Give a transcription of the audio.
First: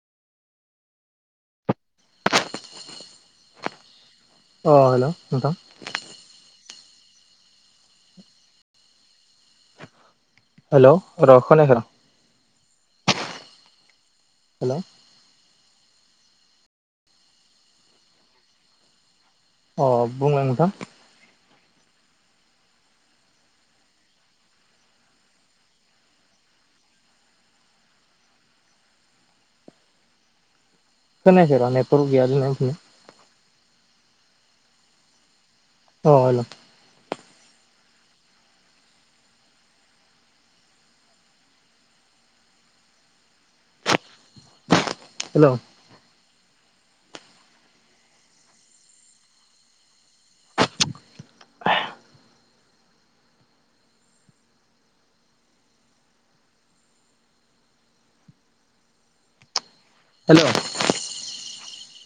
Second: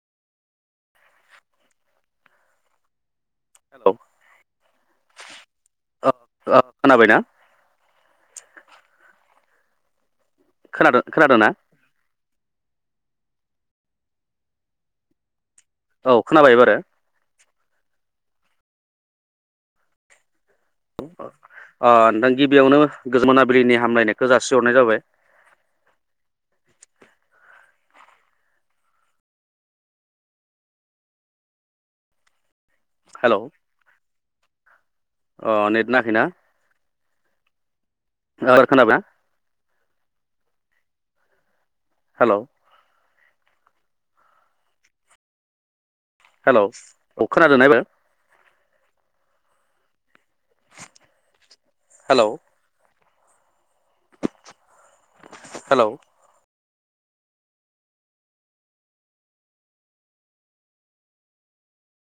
हेल' अ हेल' नोंथां ओ खोनाबायना? हेल' खोनादों र' खोनादोंना खोनायाखै र' हेल' औ खोनाबाय एबारो अ बुंलां दा [inaudible] अ नोंथां गिबियावनो गोजोन मोनाबिलिनि हामलायनायखौ जासिहरनाय जाबाय। खोनाखै र' नेटफोर गैया बे [unintelligible] हेल' अ नेट नाङाखैना? हेल' [unintelligible] खोनाबायना? हेलौ हेलौ हेल' औ खोनादोंना एबार? हेलौ हेलौ हेल'